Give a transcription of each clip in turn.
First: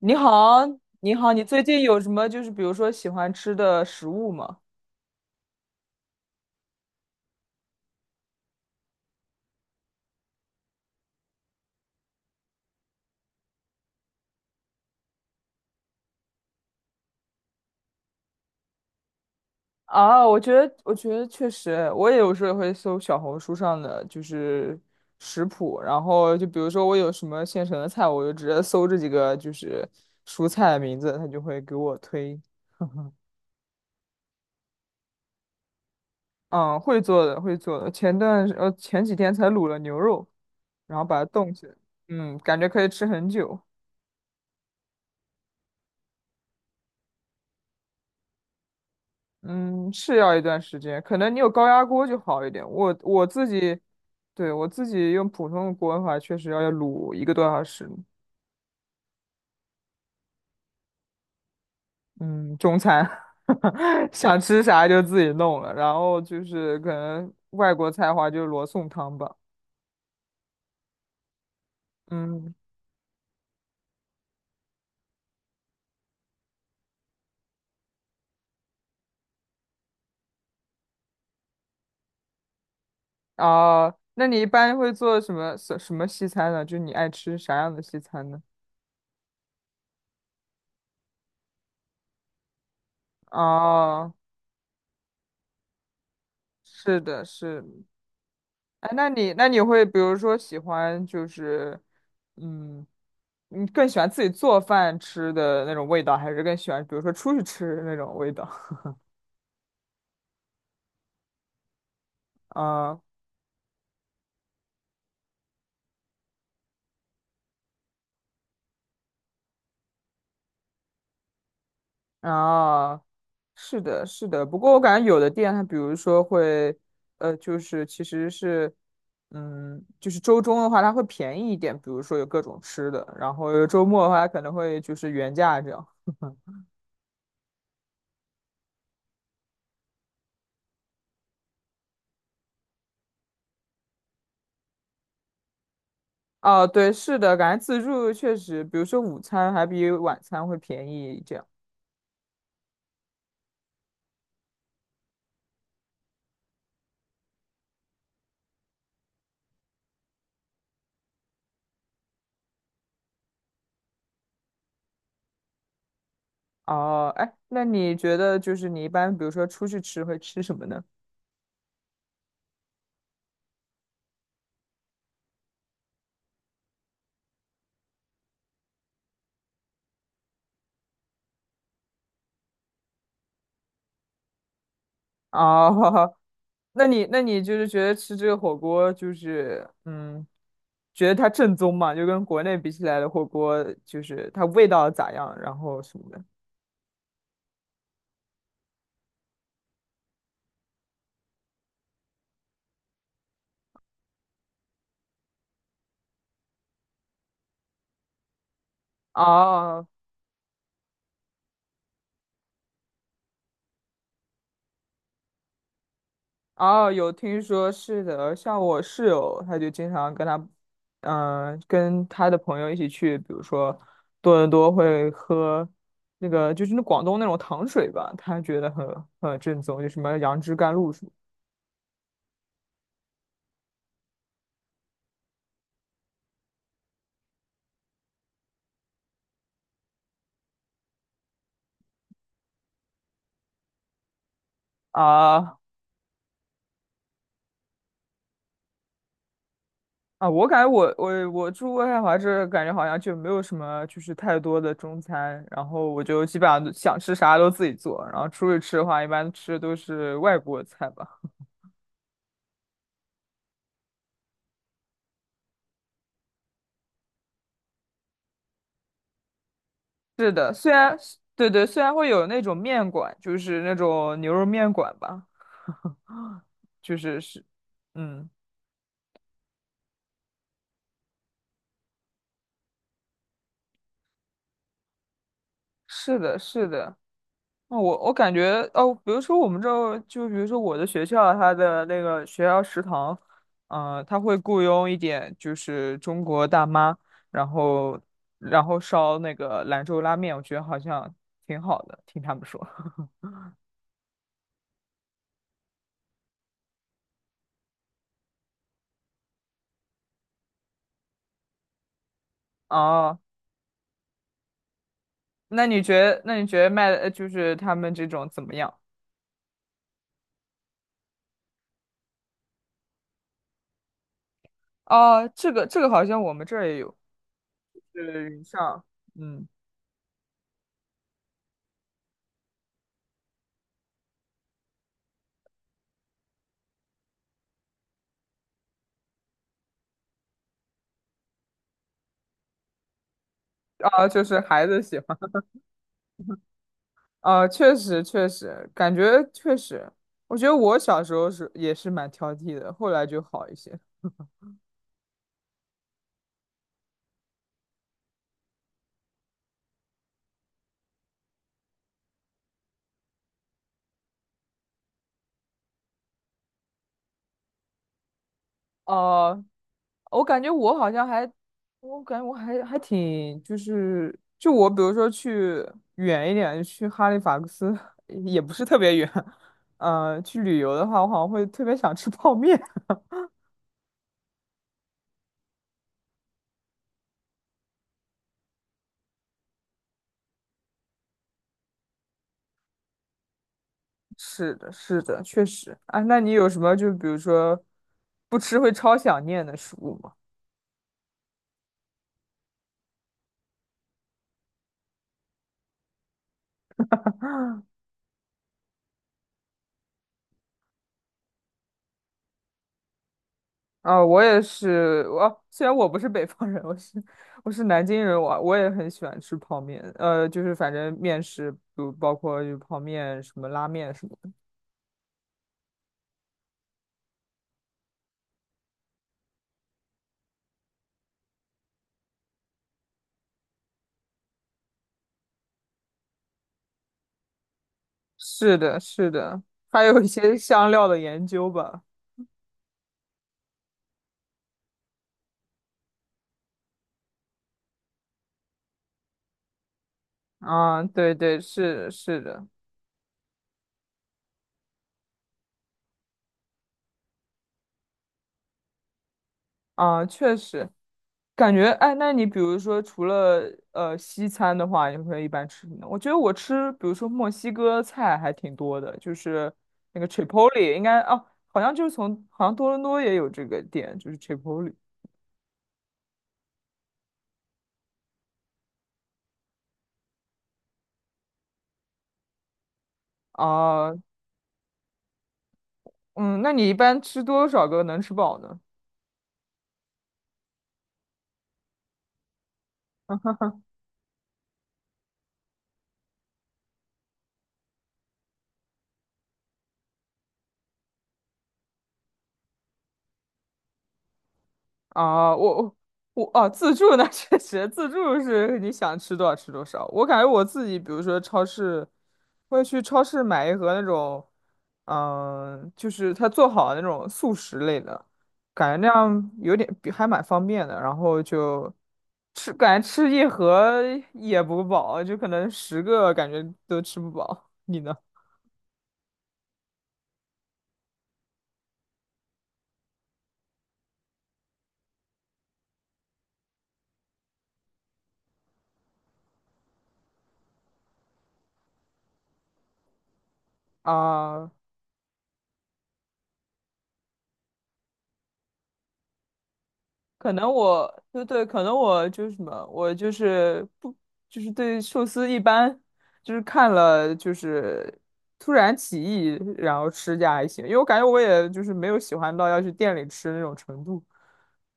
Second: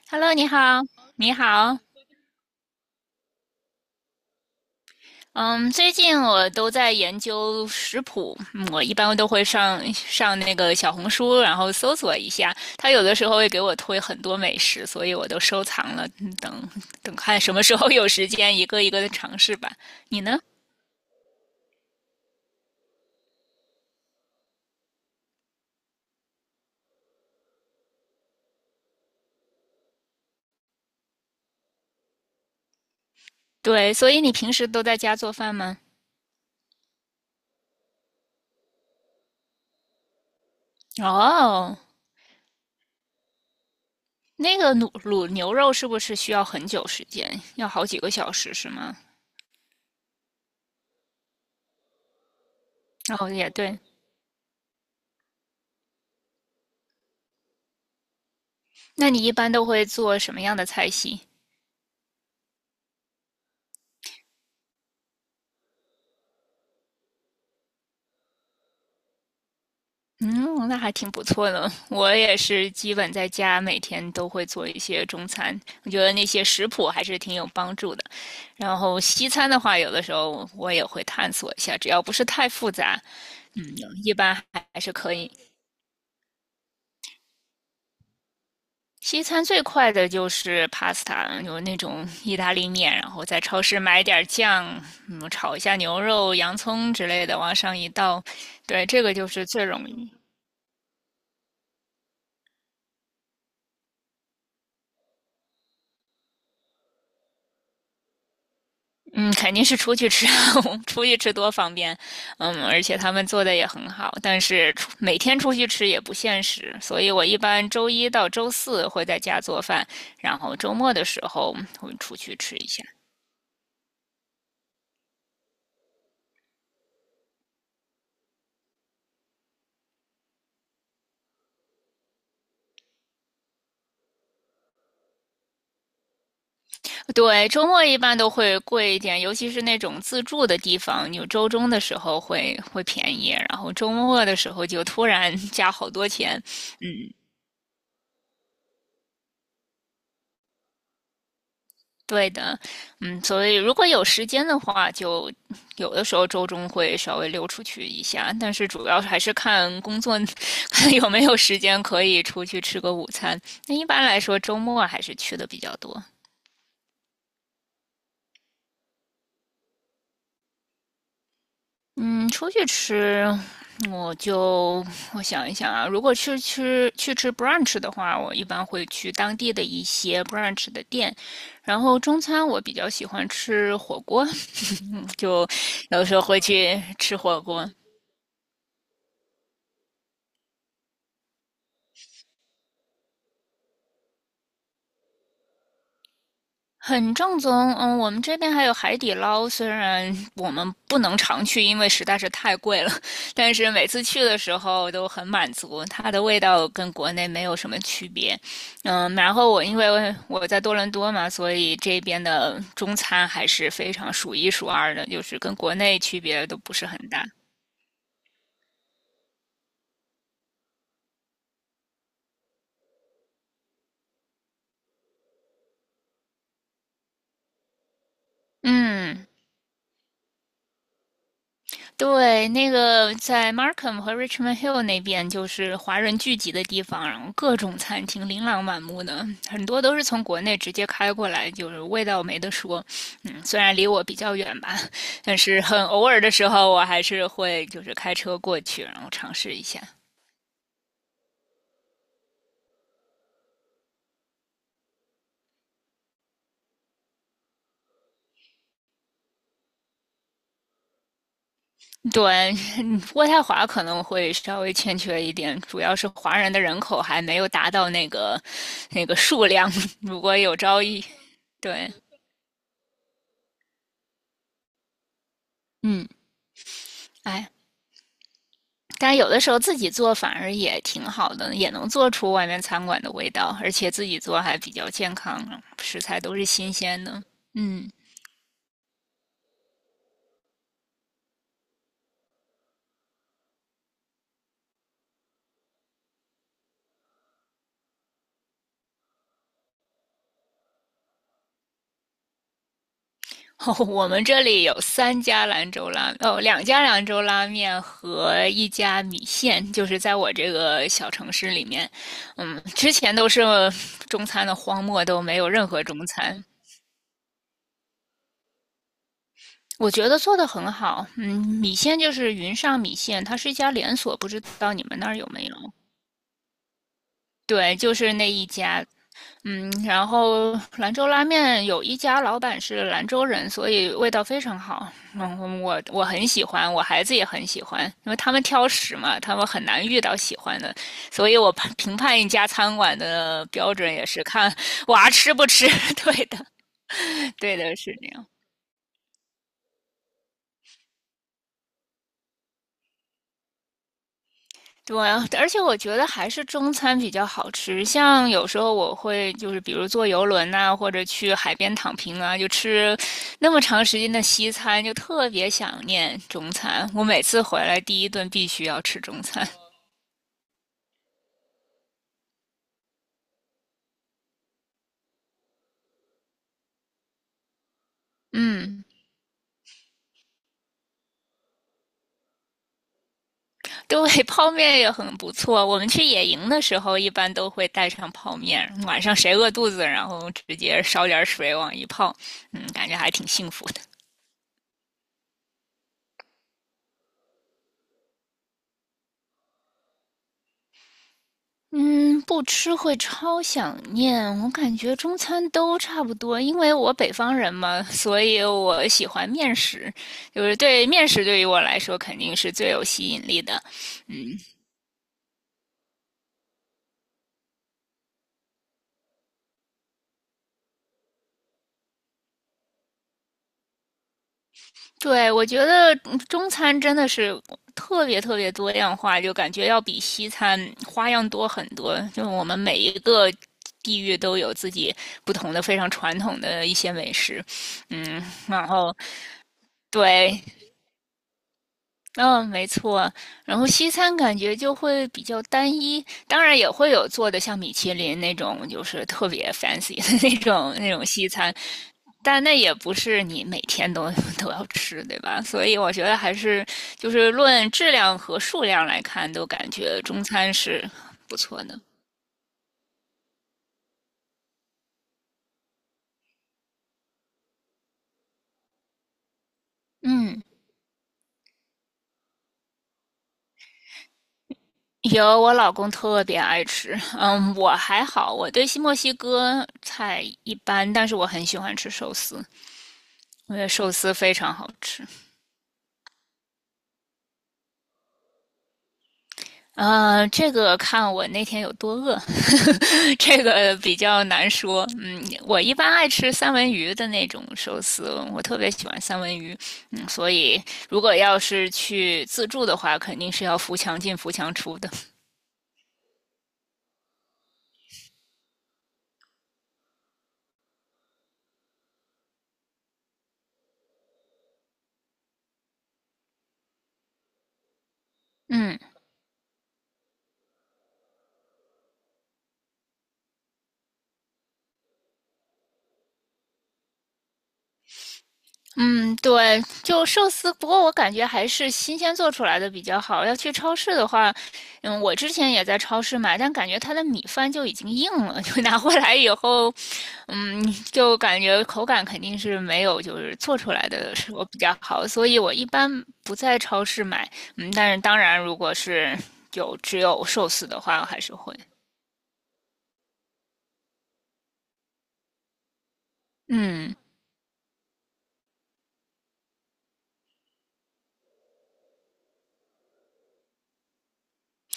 你 Hello，你好，好，你好，你你最好。近有什么比如说喜欢吃的食物吗？嗯，最近我都在研究食谱，嗯我一般都会上那个小红书，然后搜索一下。它有的时候会给我推很多美食，所以我都收藏了，嗯等等看什么时候有时间，一个一个的尝试吧。你啊，呢？我觉得确实，我也有时候会搜小红书上的食谱，然后就比如说我有什么现成的菜，我就直接搜这几个蔬菜的名字，它就会给我推。对，所以你平时都在家做饭吗？嗯，会做的，会做的。前段前几天才卤了牛肉，然后把它冻起来，哦，嗯，感觉可以吃很久。那个卤牛肉是不是需要很久时间？要好几个小时是吗？嗯，是要一段时间，可能你有高压锅就好一点。我哦，自也己，对。对，我自己用普通的锅的话，确实要卤1个多小时。那你一般都会做什么样的菜系？嗯，中餐。 想吃啥就自己弄了，然后就是可能外国菜的话就是罗宋汤吧。嗯，那还挺不错的。我也嗯，是基本在家每天都会做一些中餐，我觉得那些食谱还是挺有帮助的。然后西餐的话，有的时候我也会探索一下，只要不是太复杂，嗯，啊，一那般你一还般还会是可做以。什么什么西餐呢？就你爱吃啥样的西餐呢？西餐最快的就是 pasta，有那种意大利面，然后在超市买哦，点儿酱，嗯，炒一下牛肉、洋葱是之的，类的，往是。上一倒，对，哎，这那个就你是那你最容会比易。如说喜欢就是，嗯，你更喜欢自己做饭吃的那种味道，还是更喜欢比如说出去吃的那种味道？嗯，肯定是出去吃，我们出去吃多方便。嗯，而且嗯他们做的也很好，但是每天出去吃也不现实，所以我一般周一到周四会在家做饭，然后周末的时候会出去吃一下。啊，是的，是的。不过我感觉有的店它比如说会，就是其实是，嗯，就是周中的话它会便宜一点，比如说有各种吃的，然后周末的话它可能会就是原价这样。对，周末一般都会贵一点，尤其是那种自助的地方，有周中的时候会便宜，然后周末的时候就突然 加好多钱。哦，嗯，对，是的，感觉自助确实，比如说午餐还比晚餐会便宜这样。对的，嗯，所以如果有时间的话，就有的时候周中会稍微溜出去一下，但是主要还是看工作 看有没有时间可以出去吃个午餐。那一般来说，周末还是去的比较多。哦，哎，那你觉得就是你一般，比如说出去吃会吃什么呢？嗯，出去吃，我就我想一想啊，如果去吃 brunch 的话，我一般会去当地的一些 brunch 的店。然后中餐我比较喜欢吃火锅，就有哦，时候会 去那你吃那火你就是锅。觉得吃这个火锅就是，觉得它正宗嘛？就跟国内比起来的火锅，就是它味道咋样，然后什么的。很正宗，嗯，我们这边还有海底捞，虽然我们不能常去，因为实在是太贵了，但是每次去的时候都很满足，它的味道跟国内没有什么区别，嗯，然后我因哦为我在多伦多嘛，所以这边的中餐还是非常数一数二的，就是跟国内区别都不是哦，很有大，听说是的，像我室友，他就经常跟他，嗯、跟他的朋友一起去，比如说多伦多会喝那个就是那广东那种糖水吧，他觉得嗯。很正宗，就什么杨枝甘露什么。对，那个在 Markham 和 Richmond Hill 那边就是华人聚集的地方，然后各种餐厅琳琅满目的，很多都是从国内直接开过来，就是味道没得说。嗯，虽然离我比较远吧，但啊，是很偶尔的时候，我还是会就是开车过去，然后尝试一下。啊，我感觉我我住渥太华这，感觉好像就没有什么就是太多的中餐，然后我就基本上想吃啥都自己做，然后出去吃的话，一般吃的都是外国菜吧。对，嗯渥太华可能会稍微欠缺一点，主要是华人的人口还没有达到那个数量。如是果的，有虽朝然一，对，虽对，然会有那种面馆，就是那种牛肉面馆吧，嗯，就是是，哎，嗯，但有的时候自己做反而也挺好的，也能做出外面餐馆的味道，而且自己做还比较健康啊，食是材都的，是是新的。鲜的。那嗯，我我感觉哦，比如说我们这儿，就比如说我的学校，它的那个学校食堂，嗯、它会雇佣一点就是中国大妈，然后然后烧那个兰州拉面，我觉得好像挺好的，听他们说。哦，我们这里有三家兰州拉，哦，两家兰州拉面和一家米线，就是在我这个小城市里面，嗯，之前哦，都是中餐的荒漠，都没有那任你何中觉得那餐。你觉得卖的就是他们这种怎么样？我觉得做的很好，嗯，米线就是云上米线，它是一家连锁，不知道你们那儿有哦，没这有？个这个好像我们这儿也有，对，就是是那云一上，家，嗯，嗯，然后兰州拉面有一家老板是兰州人，所以味道非常好。嗯，我很喜欢，我孩子也很喜欢，因为他们挑食嘛，他们很难遇到喜欢的，所以我评判一家餐馆的标准也啊，就是是看孩子喜娃欢。吃不吃。对的，啊，对确的，是实这确样。实，感觉确实，我觉得我小时候是也是蛮挑剔的，后来就好一些。对啊，而且我觉得还是中餐比较好吃。像有时候我会就是，比如坐游轮呐、或者去海边躺平啊，就吃那么长时间的西餐，就特别想念中餐。我每次回来第一顿必须要吃中哦、餐。我感觉我好像还，我感觉我还挺，就是就我比如说去远一点，去哈利法克斯 也不是特嗯，别远，去旅游的话，我好像会特别想吃泡面。对，泡面也很不错。我们去野营的时候，一般都会带上泡面，晚上谁饿肚子，然后直接烧点水往一泡，嗯，感觉还挺幸福的。是的，是的，确实啊。那你有什么就比如说不吃会超想念的食物吗？嗯，不吃会超想念。我感觉中餐都差不多，因为我北方人嘛，所以我喜欢面食，就是对面食对于我来说肯定是最有吸引力的。啊，我嗯，也是，我虽然我不是北方人，我是南京人，我也很喜欢吃泡面，就是反正面食，比如包括就泡面、什么拉面什么的。对，我觉得嗯中餐真的是特别特别多样化，就感觉要比西餐花样多很多。就是我们每一个地域都有自己不同的非常传统的一些美食，嗯，是然的，后是的，还有一些对，香料的研究吧。嗯，没错。然后西餐感觉就会比较单一，当然也会有做的像米其林那种，就是特别 fancy 的 那种啊，那种对西对，餐，是的是但的，那也不是你每天都 都要吃，对吧？所以我觉得还是就是论质量和数量来看，都感觉啊，中确餐实。是不感错觉的。哎，那你比如说除了西餐的话，你会一般吃什么呢？我觉得我吃，比如说墨西哥菜还挺多的，就是那个 嗯，Chipotle，应该哦，好像就是从好像多伦多也有这个店，就是 Chipotle。 有，我老公特别爱吃。嗯，我还好，我对西墨西哥菜一般，但是我很喜欢吃寿司，因为寿啊，司非常好吃。嗯，那你一般吃多少个能吃饱呢？嗯，这个看我那天有多饿，这个比较难说。嗯，我一般爱吃三文鱼的那种寿司，我特别喜欢三文鱼。嗯，所以如果要是去自助的话，肯定是要扶墙进、扶墙出的。啊，我啊，自助那 确实，自助是你想吃多少吃多少。我感觉我自己，比如说超市，会去超市买一盒那种，嗯，就是他做好的那种速食类的，感嗯，觉那样有点比还蛮方便的。然后就吃，感觉吃一盒也不饱，就可能10个感觉都吃不饱。你呢？嗯，对，就寿司，不过我感觉还是新鲜做出来的比较好。要去超市的话，嗯，我之前也在超市买，但感觉它的米饭就已经硬了，就拿回来以后，嗯，就感觉口感肯定是没有就是做出来的时候啊、比较好，所以我一般不在超市买。嗯，但是当然，如果是有只有可寿能司的话，我我还对是对，会。可能我就是什么，我就是不就是对寿司一般，就是看嗯，了就是突然起意，然后吃下还行，因为我感觉我也就是没有喜欢到要去店里吃那种程度。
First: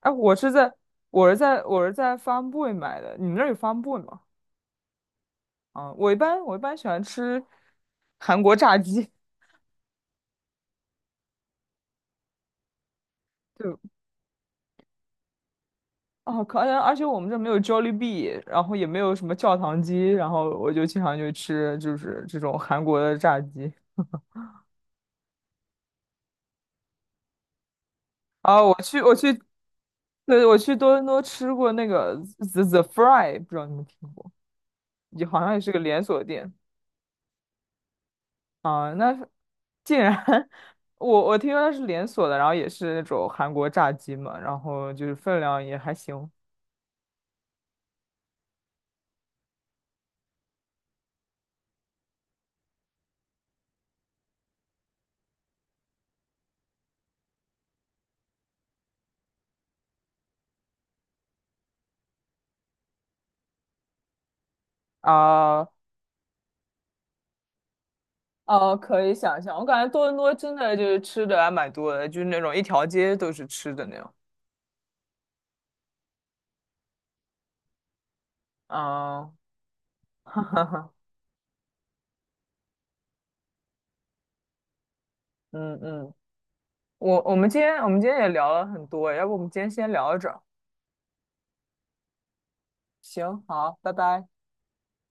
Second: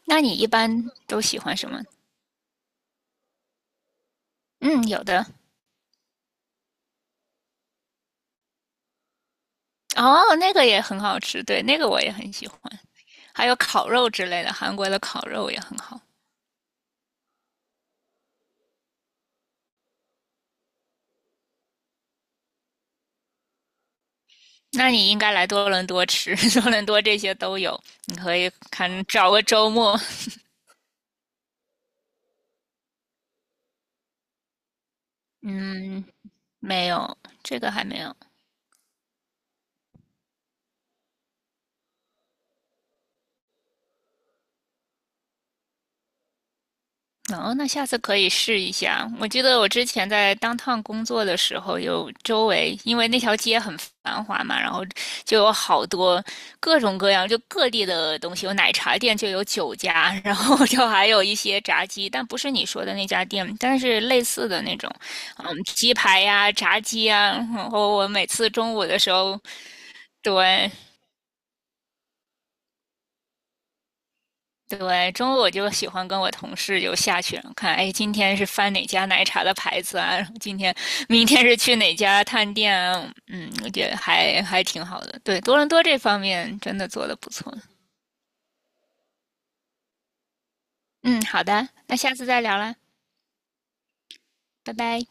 哎，那你一般都喜欢什么？我是在 f a r Boy 买的，你们那儿有 f a r Boy 吗？嗯，有的。啊，我一般喜欢吃韩国炸鸡。哦，那个也很好吃，对，那个我也很喜欢。还有 对，烤肉之类的，韩国的烤肉也很好。哦，可能而且我们这没有 Jollibee，然后也没有什么教堂鸡，然后我就经常就吃就是这种韩国的炸鸡。那你应该来多伦多吃，多伦多这些都有。你可以啊，我去看我找去，个周末，对，我去多伦多吃过那个 The Fry，不知道你们听过，也好像也是个连嗯，锁店。没有，这个还没有。啊，那是竟然 我我听说它是连锁的，然后也是那种韩国炸鸡嘛，然后就是分量也还行。哦，那下次可以试一下。我记得我之前在当 o 工作的时候，有周围因为那条街很繁华嘛，然后就有好多各种各样就各地的东西，有奶茶店就有酒家，然后就还有一些炸鸡，但不是你说的那家店，但是类似的那种，嗯，啊，鸡排呀、炸鸡啊。然后我每次中哦，午的可时以候，想象，我感觉多伦多真对，的就是吃的还蛮多的，就是那种一条街都是吃的那种。对，中午我就喜欢跟我同事就下去看，哎，今天是翻哪家奶啊，茶的牌子啊？然后哈今哈天、哈，明天是去哪家探店啊？嗯，我觉得还挺好的。对，多伦嗯多这嗯，方面真的做的我不我们错。今天我们今天也聊了很多，要不我们今天先聊到这儿？嗯，好的，那下次再聊啦，行，好，拜拜。拜拜。